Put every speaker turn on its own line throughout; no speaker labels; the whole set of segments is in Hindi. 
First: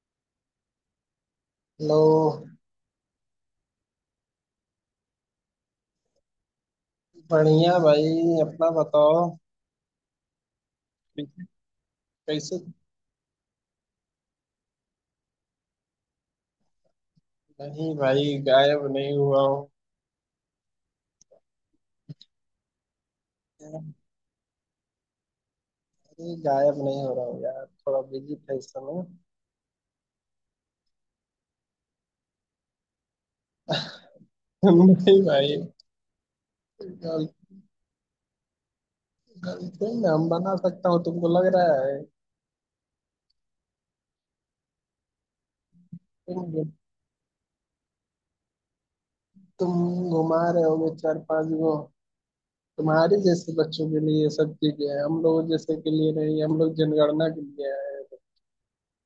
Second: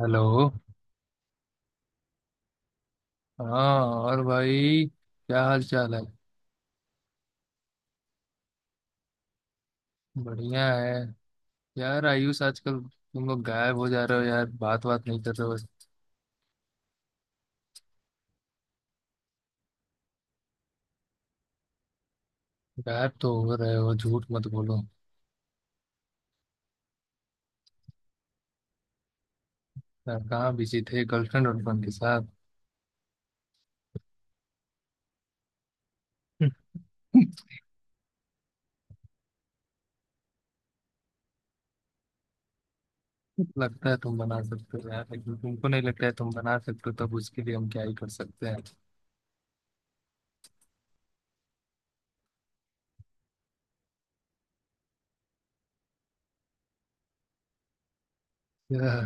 हेलो।
लो।
हाँ और भाई, क्या हाल चाल है?
बढ़िया भाई, अपना बताओ।
बढ़िया है। यार आयुष,
कैसे?
आजकल तुम लोग गायब हो जा रहे हो यार, बात बात नहीं कर रहे हो बस।
नहीं भाई, गायब नहीं हुआ हूँ।
गायब तो हो रहे हो, झूठ मत बोलो।
अरे गायब नहीं हो रहा हूँ यार, थोड़ा बिजी था इस समय।
यार कहाँ बिजी थे, गर्लफ्रेंड वर्लफ्रेंड के साथ?
नहीं भाई। गर्लफ्रेंड। गर्लफ्रेंड हम बना सकता हूँ तुमको लग रहा है?
लगता है तुम बना सकते हो यार, लेकिन तुमको नहीं लगता है तुम बना
तुम
सकते हो, तब उसके लिए हम क्या ही कर सकते हैं।
तुम घुमा रहे होगे चार पांच गो। तुम्हारी जैसे बच्चों के लिए ये सब चीजें हैं, हम लोग जैसे के लिए नहीं, हम लोग जनगणना के लिए आए हैं।
यार,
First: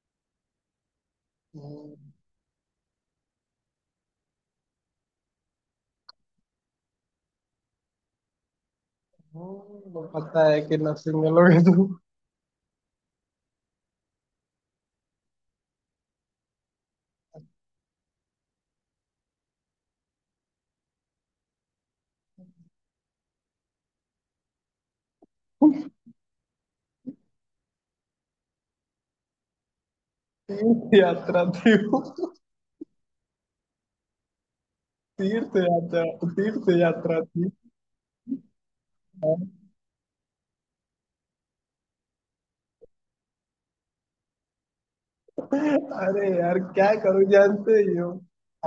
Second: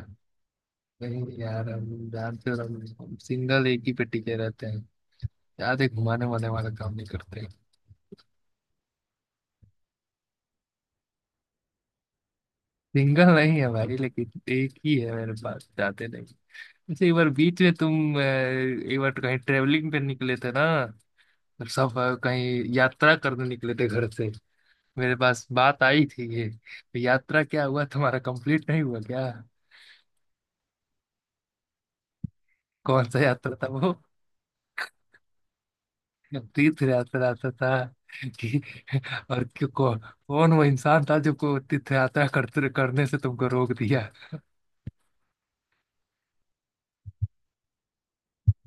नहीं यार,
हम्म,
हम जानते हो। हम सिंगल, एक ही पे टिके रहते हैं। ज्यादा घुमाने वाले वाला काम नहीं करते।
पता है कि नर्सिंग में लोग।
सिंगल नहीं है भाई, लेकिन एक ही है, मेरे पास जाते नहीं। अच्छा, एक बार बीच में तुम एक बार कहीं ट्रेवलिंग पे निकले थे ना? सब कहीं यात्रा करने निकले थे घर से। मेरे पास बात आई थी, ये तो यात्रा क्या हुआ तुम्हारा, कंप्लीट नहीं हुआ क्या?
यात्रा थी वो।
कौन सा यात्रा था वो?
तीर्थ यात्रा। तीर्थ
तीर्थ
यात्रा।
यात्रा यात्रा था कि। और
तीर्थ।
क्यों कौन वो इंसान था जो को तीर्थ यात्रा करते करने से तुमको रोक दिया?
अरे यार क्या करूं, जानते ही हो।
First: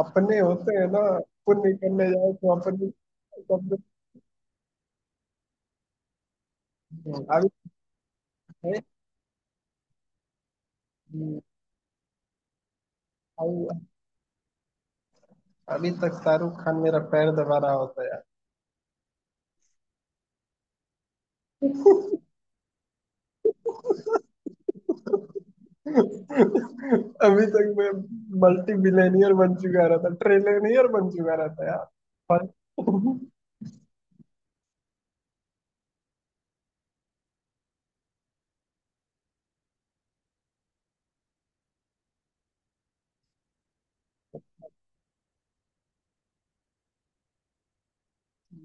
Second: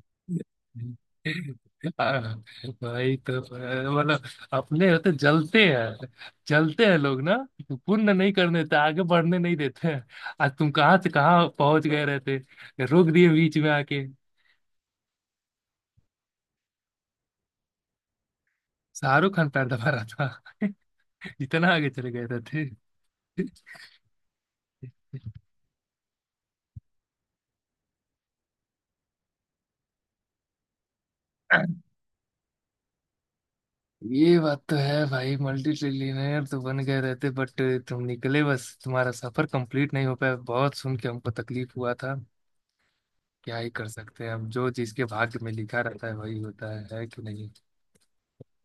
अपने होते हैं ना। पुण्य करने
हाँ,
जाओ तो अपने।
भाई तो
सब।
मतलब। अपने होते जलते हैं। जलते हैं लोग ना।
अभी
पुण्य नहीं करने देते, आगे बढ़ने नहीं देते हैं। आज तुम कहाँ से कहाँ पहुंच गए रहते। रोक दिए बीच में
अभी
आके।
अभी तक शाहरुख खान मेरा पैर दबा रहा होता है यार।
शाहरुख खान पैर दबा रहा था। इतना आगे चले गए रहते।
अभी तक मैं मल्टी बिलियनियर बन चुका रहता, ट्रिलियनियर बन चुका रहता यार। पर।
ये बात तो है भाई, मल्टी ट्रिलियनेयर तो बन गए रहते, बट। तुम निकले बस, तुम्हारा सफर कंप्लीट नहीं हो पाया, बहुत सुन के हमको तकलीफ हुआ था। क्या ही कर सकते हैं, अब जो चीज के भाग्य में लिखा रहता है वही होता है कि नहीं?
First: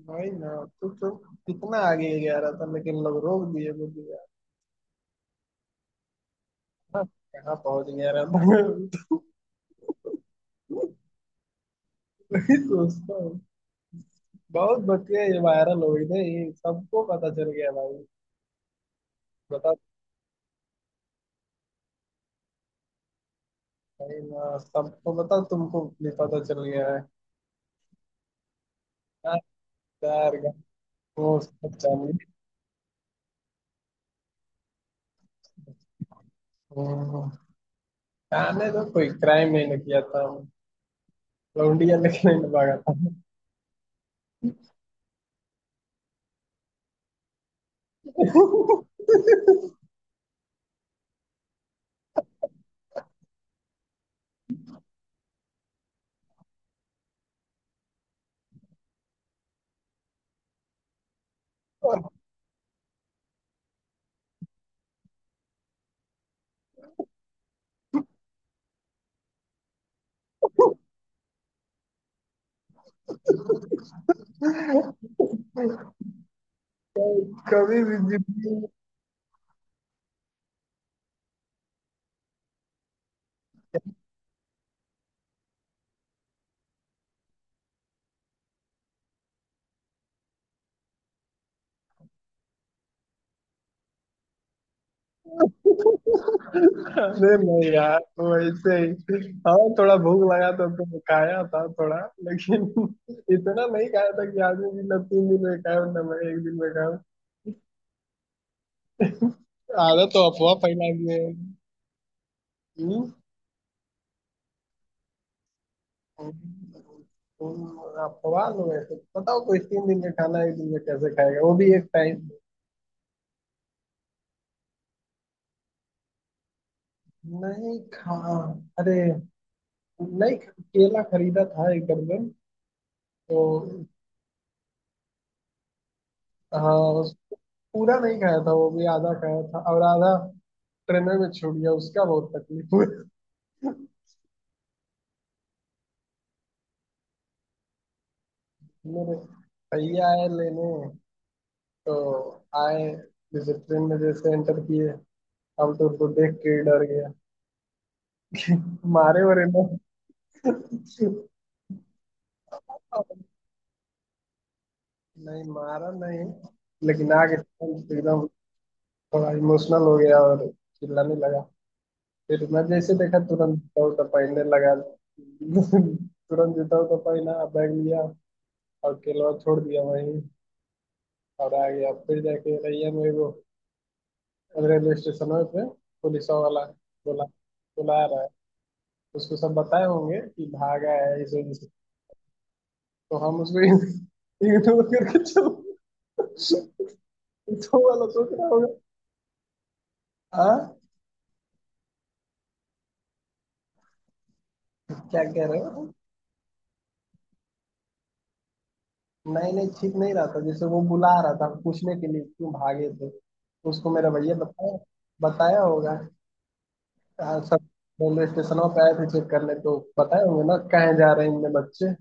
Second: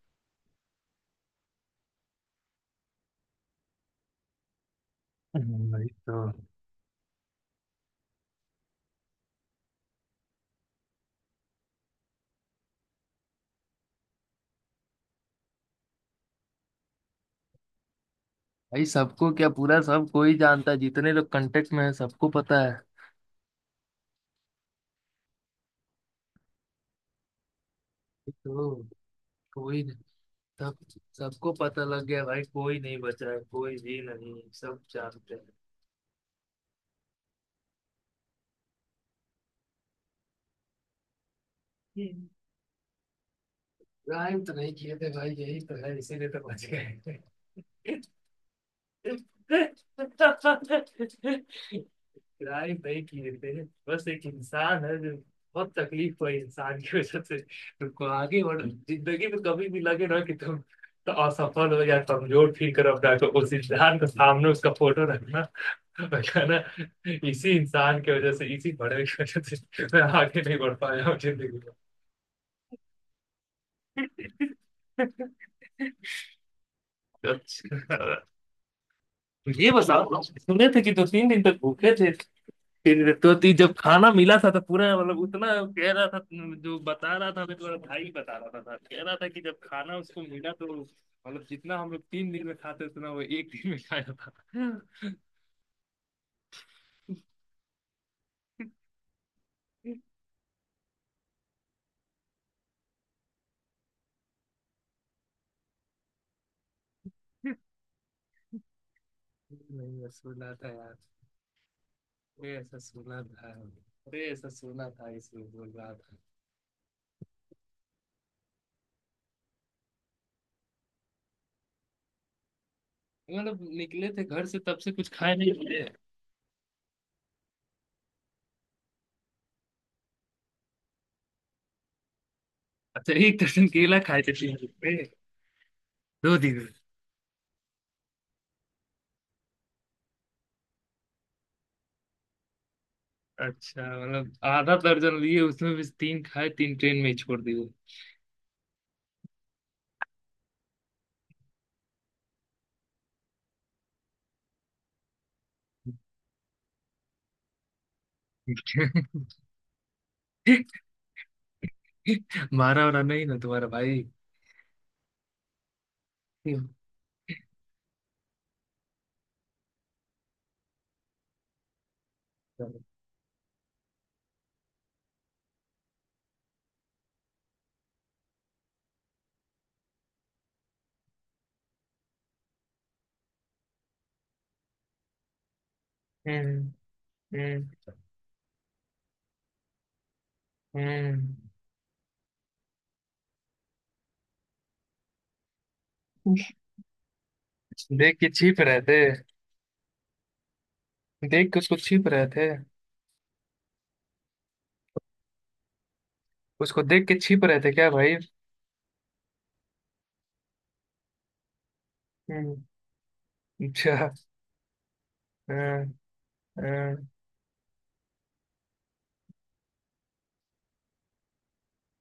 वही ना। तू तो। कितना आगे गया रहता लेकिन लोग रोक दिए मुझे यार।
वही तो।
हाँ, कहाँ पहुंच गया रहता। दोस्तों। बहुत बतिया ये वायरल हो गई ना, ये सबको पता चल गया भाई।
भाई सबको क्या,
बता।
पूरा सब कोई जानता है, जितने लोग कांटेक्ट में है सबको पता है।
भाई ना सबको बता, तुमको भी पता चल गया है।
वही तो,
हाँ,
कोई नहीं,
यार।
सब
वो
सबको
सब
पता लग गया
जाने।
भाई, कोई नहीं बचा है, कोई भी नहीं, सब जानते हैं।
हम्म, जाने तो कोई क्राइम नहीं ना किया था। लौंडिया
हम्म।
लेके नहीं ना भागा था।
क्राइम तो नहीं किए थे भाई, यही तो है, इसीलिए तो बच गए। किराए पे ही किए थे। बस एक इंसान है जो बहुत तकलीफ हुई इंसान की वजह से, तुमको आगे बढ़ जिंदगी में कभी भी लगे ना कि तुम तो असफल हो या
और।
कमजोर फील करो, अपना को उस इंसान के सामने उसका फोटो रखना और कहना, इसी इंसान की वजह से, इसी बड़े की वजह से मैं आगे नहीं बढ़ पाया हूँ जिंदगी में।
कभी
अच्छा,
भी जिंदगी।
ये बताओ, सुने थे कि दो तीन दिन तक भूखे थे। फिर तो ती जब खाना मिला था तो पूरा मतलब उतना। कह रहा था। जो बता रहा था, मेरा भाई बता रहा था, कह रहा था कि जब खाना उसको मिला तो मतलब जितना हम लोग तीन दिन में खाते उतना वो एक दिन में खाया था।
अरे नहीं यार, वैसे ही। हाँ, थोड़ा भूख लगा था तो खाया था थोड़ा। लेकिन। इतना नहीं खाया था कि आदमी भी ना तीन दिन में खाया ना मैं एक दिन में खाया।
नहीं, मैं
आदत तो
सुना
अफवाह
था
फैला
यार।
दिए हैं।
मैं ऐसा
हम्म?
सुना था। अरे, ऐसा सुना था इसलिए बोल रहा था।
हम्म, अफवाह। लोग ऐसे बताओ, कोई तीन दिन में खाना एक दिन में कैसे खाएगा, वो भी एक टाइम।
मतलब निकले थे घर से, तब से कुछ खाए नहीं थे।
नहीं खा। अरे। नहीं, केला खरीदा था एक दर्जन।
अच्छा, एक
तो।
दर्जन केला खाए थे तीन दिन में? दो दिन में।
हाँ, पूरा नहीं खाया था, वो भी आधा खाया था और आधा ट्रेन में छूट गया, उसका बहुत तकलीफ हुई।
अच्छा मतलब आधा दर्जन लिए, उसमें भी तीन खाए, तीन ट्रेन में ही छोड़ दिए।
मेरे। भैया आए लेने। तो। आए। जैसे ट्रेन में जैसे एंटर किए, हम तो उनको देख के ही डर गया। मारे वरे ना।
मारा वारा नहीं ना तुम्हारा भाई?
नहीं, मारा नहीं।
हम्म,
लेकिन आगे। एकदम। थोड़ा इमोशनल हो गया और चिल्लाने लगा। फिर मैं जैसे देखा, तुरंत जूता उता पहनने लगा। तुरंत जूता उता पहना, बैग लिया और केलवा छोड़ दिया वहीं। और आ गया फिर जाके रैया में वो। रेलवे स्टेशन है पे पुलिस वाला बोला,
हम्म,
बुला रहा है। उसको सब बताए होंगे कि भागा है इस
हम्म।
वजह से। तो हम उसको इग्नोर करके चल। तो वाला
देख के
सोच रहा
छिप
होगा।
रहे थे?
हाँ।
देख के उसको छिप रहे थे?
क्या कह रहे हो।
उसको देख के छिप रहे थे क्या भाई?
नहीं नहीं, ठीक नहीं रहा था, जैसे वो बुला रहा था पूछने के लिए क्यों
हम्म,
भागे थे। उसको
अच्छा।
मेरा भैया बताया, बताया
हम्म,
होगा।
हम्म,
हाँ, सब रेलवे स्टेशन पे आए थे चेक करने, तो बताए होंगे ना कहाँ जा रहे हैं, इनमें बच्चे।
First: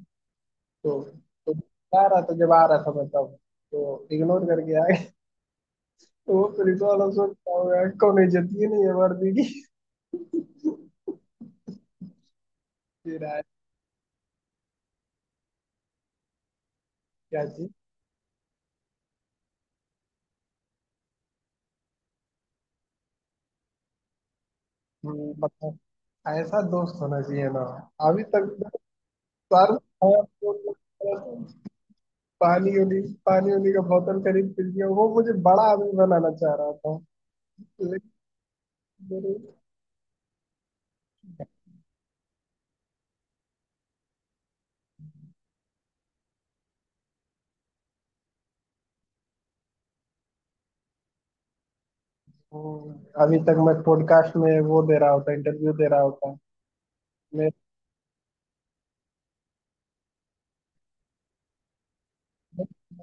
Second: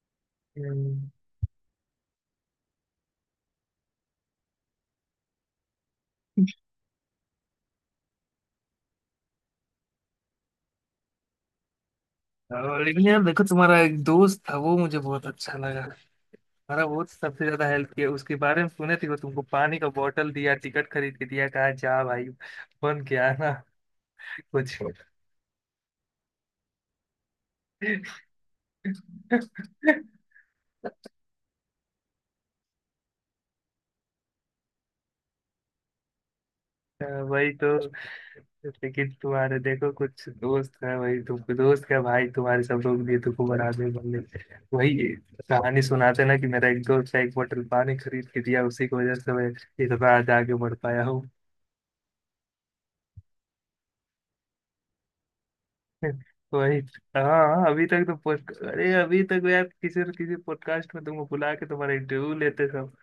तो
हम्म।
तो जा रहा था जब आ रहा था मैं तब, तो इग्नोर करके आ गया। वो पुलिस वाला सोचता होगा, कौन इज्जत ही नहीं है वर्दी की।
और लेकिन यार
फिर आया।
देखो, तुम्हारा एक दोस्त था, वो मुझे बहुत अच्छा लगा। हमारा वो
क्या
सबसे ज्यादा
चीज।
हेल्प किया, उसके बारे में सुने थे, वो तुमको पानी का बोतल दिया, टिकट खरीद के दिया, कहा जा भाई बन के आना कुछ।
मतलब ऐसा दोस्त होना चाहिए ना। अभी तक मैंने सारे खाया, तो मैं पानी उनी, पानी उनी का बोतल खरीद पी लिया। वो मुझे बड़ा आदमी बनाना चाह रहा था।
अ, वही तो।
लेकिन।
लेकिन
मेरे-
तुम्हारे देखो कुछ दोस्त है, वही तुम दोस्त क्या भाई, तुम्हारे सब लोग भी तुमको बना दे बल्ले। वही कहानी सुनाते ना कि मेरा एक दोस्त है, एक बोतल पानी खरीद के दिया, उसी की वजह से मैं इतना आज आगे बढ़ पाया हूँ।
हम्म, अभी तक मैं पॉडकास्ट में वो दे रहा होता, इंटरव्यू दे रहा होता।
वही। हाँ, अभी तक तो पोस्ट अरे अभी तक यार किसी न किसी पॉडकास्ट में तुमको बुला के तुम्हारा इंटरव्यू लेते सब।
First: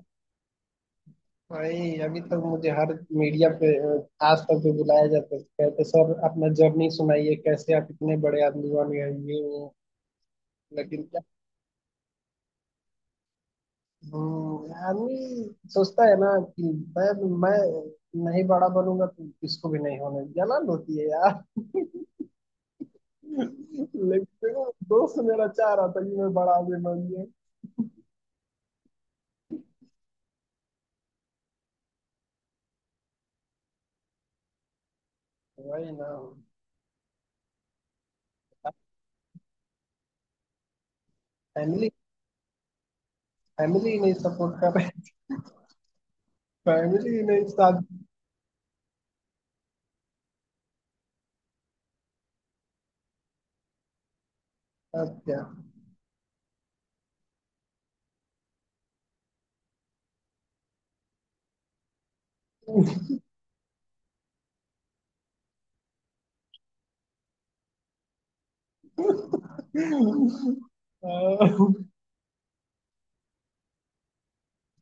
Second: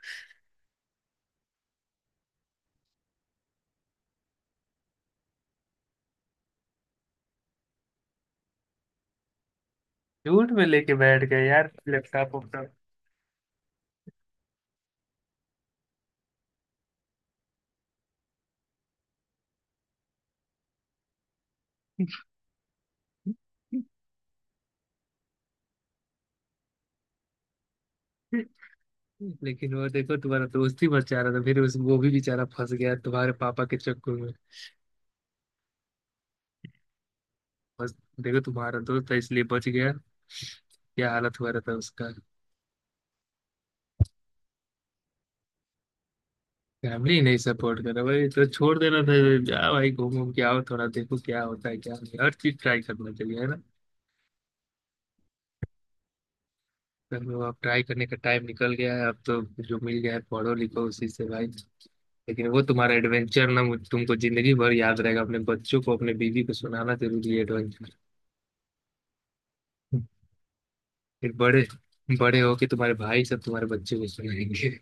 भाई अभी तक मुझे हर मीडिया पे आज तक भी बुलाया जाता है, कहते सर अपना जर्नी सुनाइए, कैसे आप इतने बड़े आदमी बन गए, ये वो।
झूठ में लेके
लेकिन क्या।
बैठ गए यार लैपटॉप वैपटॉप।
आदमी सोचता है ना कि मैं मैं नहीं बड़ा बनूंगा तो किसको भी नहीं होने जलन होती है यार। लेकिन देखो, दोस्त मेरा चाह रहा था कि मैं बड़ा आदमी बन जाए।
लेकिन वो देखो तुम्हारा दोस्त ही बचा रहा था, फिर उस वो भी बेचारा फंस गया तुम्हारे पापा के चक्कर में।
वही ना।
बस, देखो तुम्हारा दोस्त है इसलिए बच गया। क्या हालत हुआ रहता
फैमिली
उसका।
फैमिली नहीं सपोर्ट कर रही।
फैमिली
फैमिली
नहीं
नहीं साथ।
सपोर्ट कर रहा भाई, तो छोड़ देना था। जा भाई घूम घूम के आओ, थोड़ा देखो क्या होता है क्या नहीं, हर चीज ट्राई करना चाहिए है ना।
अब क्या।
तो अब ट्राई करने का टाइम निकल गया है अब तो। जो मिल गया है पढ़ो लिखो उसी से भाई। लेकिन वो तुम्हारा एडवेंचर ना तुमको जिंदगी भर याद रहेगा, अपने बच्चों को, अपने बीवी को सुनाना जरूरी है एडवेंचर। फिर
अ,
बड़े बड़े हो के तुम्हारे भाई सब तुम्हारे बच्चे को सुनाएंगे।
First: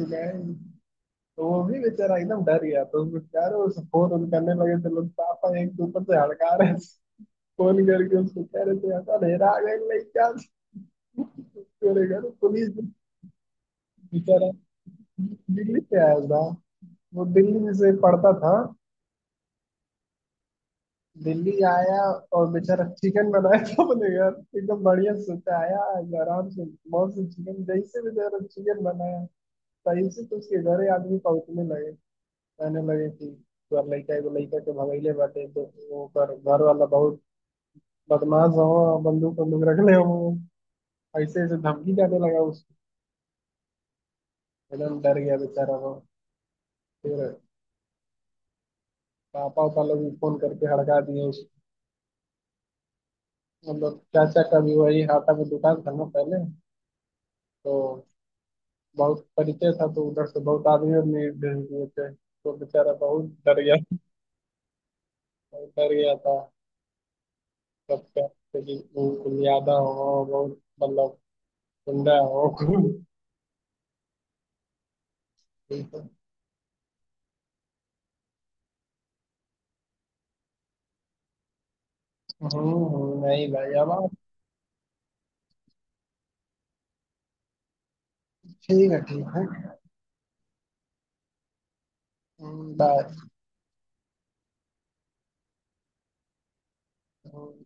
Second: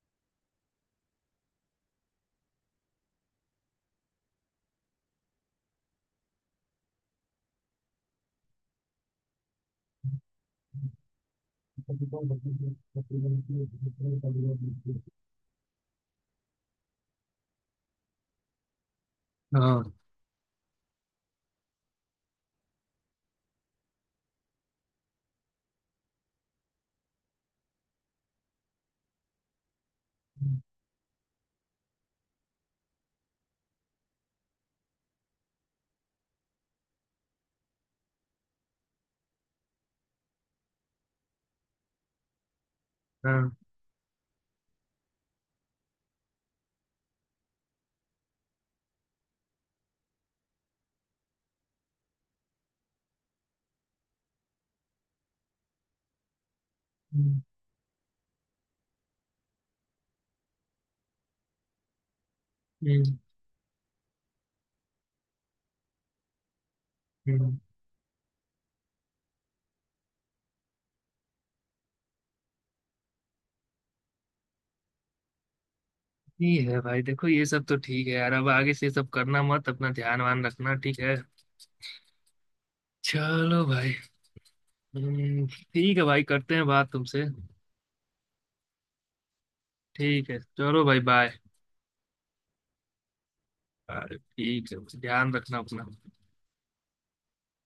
तो वो भी बेचारा एकदम डर गया। तो उसको क्या रहे, उस फोन ऑन करने लगे थे लोग, पापा एक के ऊपर से हड़का रहे थे, फोन करके उसको कह रहे थे, ऐसा अंधेरा आ गया नहीं क्या, मेरे घर पुलिस। बेचारा दिल्ली से आया था। वो दिल्ली से पढ़ता था।
हाँ,
दिल्ली आया। और बेचारा चिकन बनाया था अपने घर, एकदम बढ़िया सोचा आया आराम से। बहुत से चिकन जैसे बेचारा चिकन बनाया, तैसे तो उसके घर ही आदमी पहुंचने लगे। कहने लगे कि तोहर लइका एगो लइका के भगैले बाटे, तो ओकर घर वाला बहुत बदमाश हो, बंदूक बंदूक रखले हो, ऐसे ऐसे धमकी जाने लगा उसको।
हाँ,
एकदम डर गया बेचारा वो। फिर पापा उपा लोग भी फोन करके हड़का दिए उसको। मतलब चाचा का भी वही हाटा में दुकान था ना पहले,
हम्म,
तो बहुत परिचय था, तो उधर से बहुत आदमी आदमी भेज दिए थे, तो बेचारा बहुत डर गया। बहुत डर गया था।
हम्म।
सबका, क्योंकि वो कुलियादा हो बहुत, मतलब गुंडा हो।
ठीक है भाई, देखो ये सब तो ठीक है यार, अब आगे से ये सब करना मत, अपना ध्यान वान रखना ठीक है?
नहीं
चलो
भाई अब
भाई।
आप।
हम्म, ठीक है भाई, करते हैं बात तुमसे।
ठीक है, ठीक है।
ठीक है, चलो भाई, बाय।
बाय।
ठीक है, ध्यान रखना अपना।
हम्म।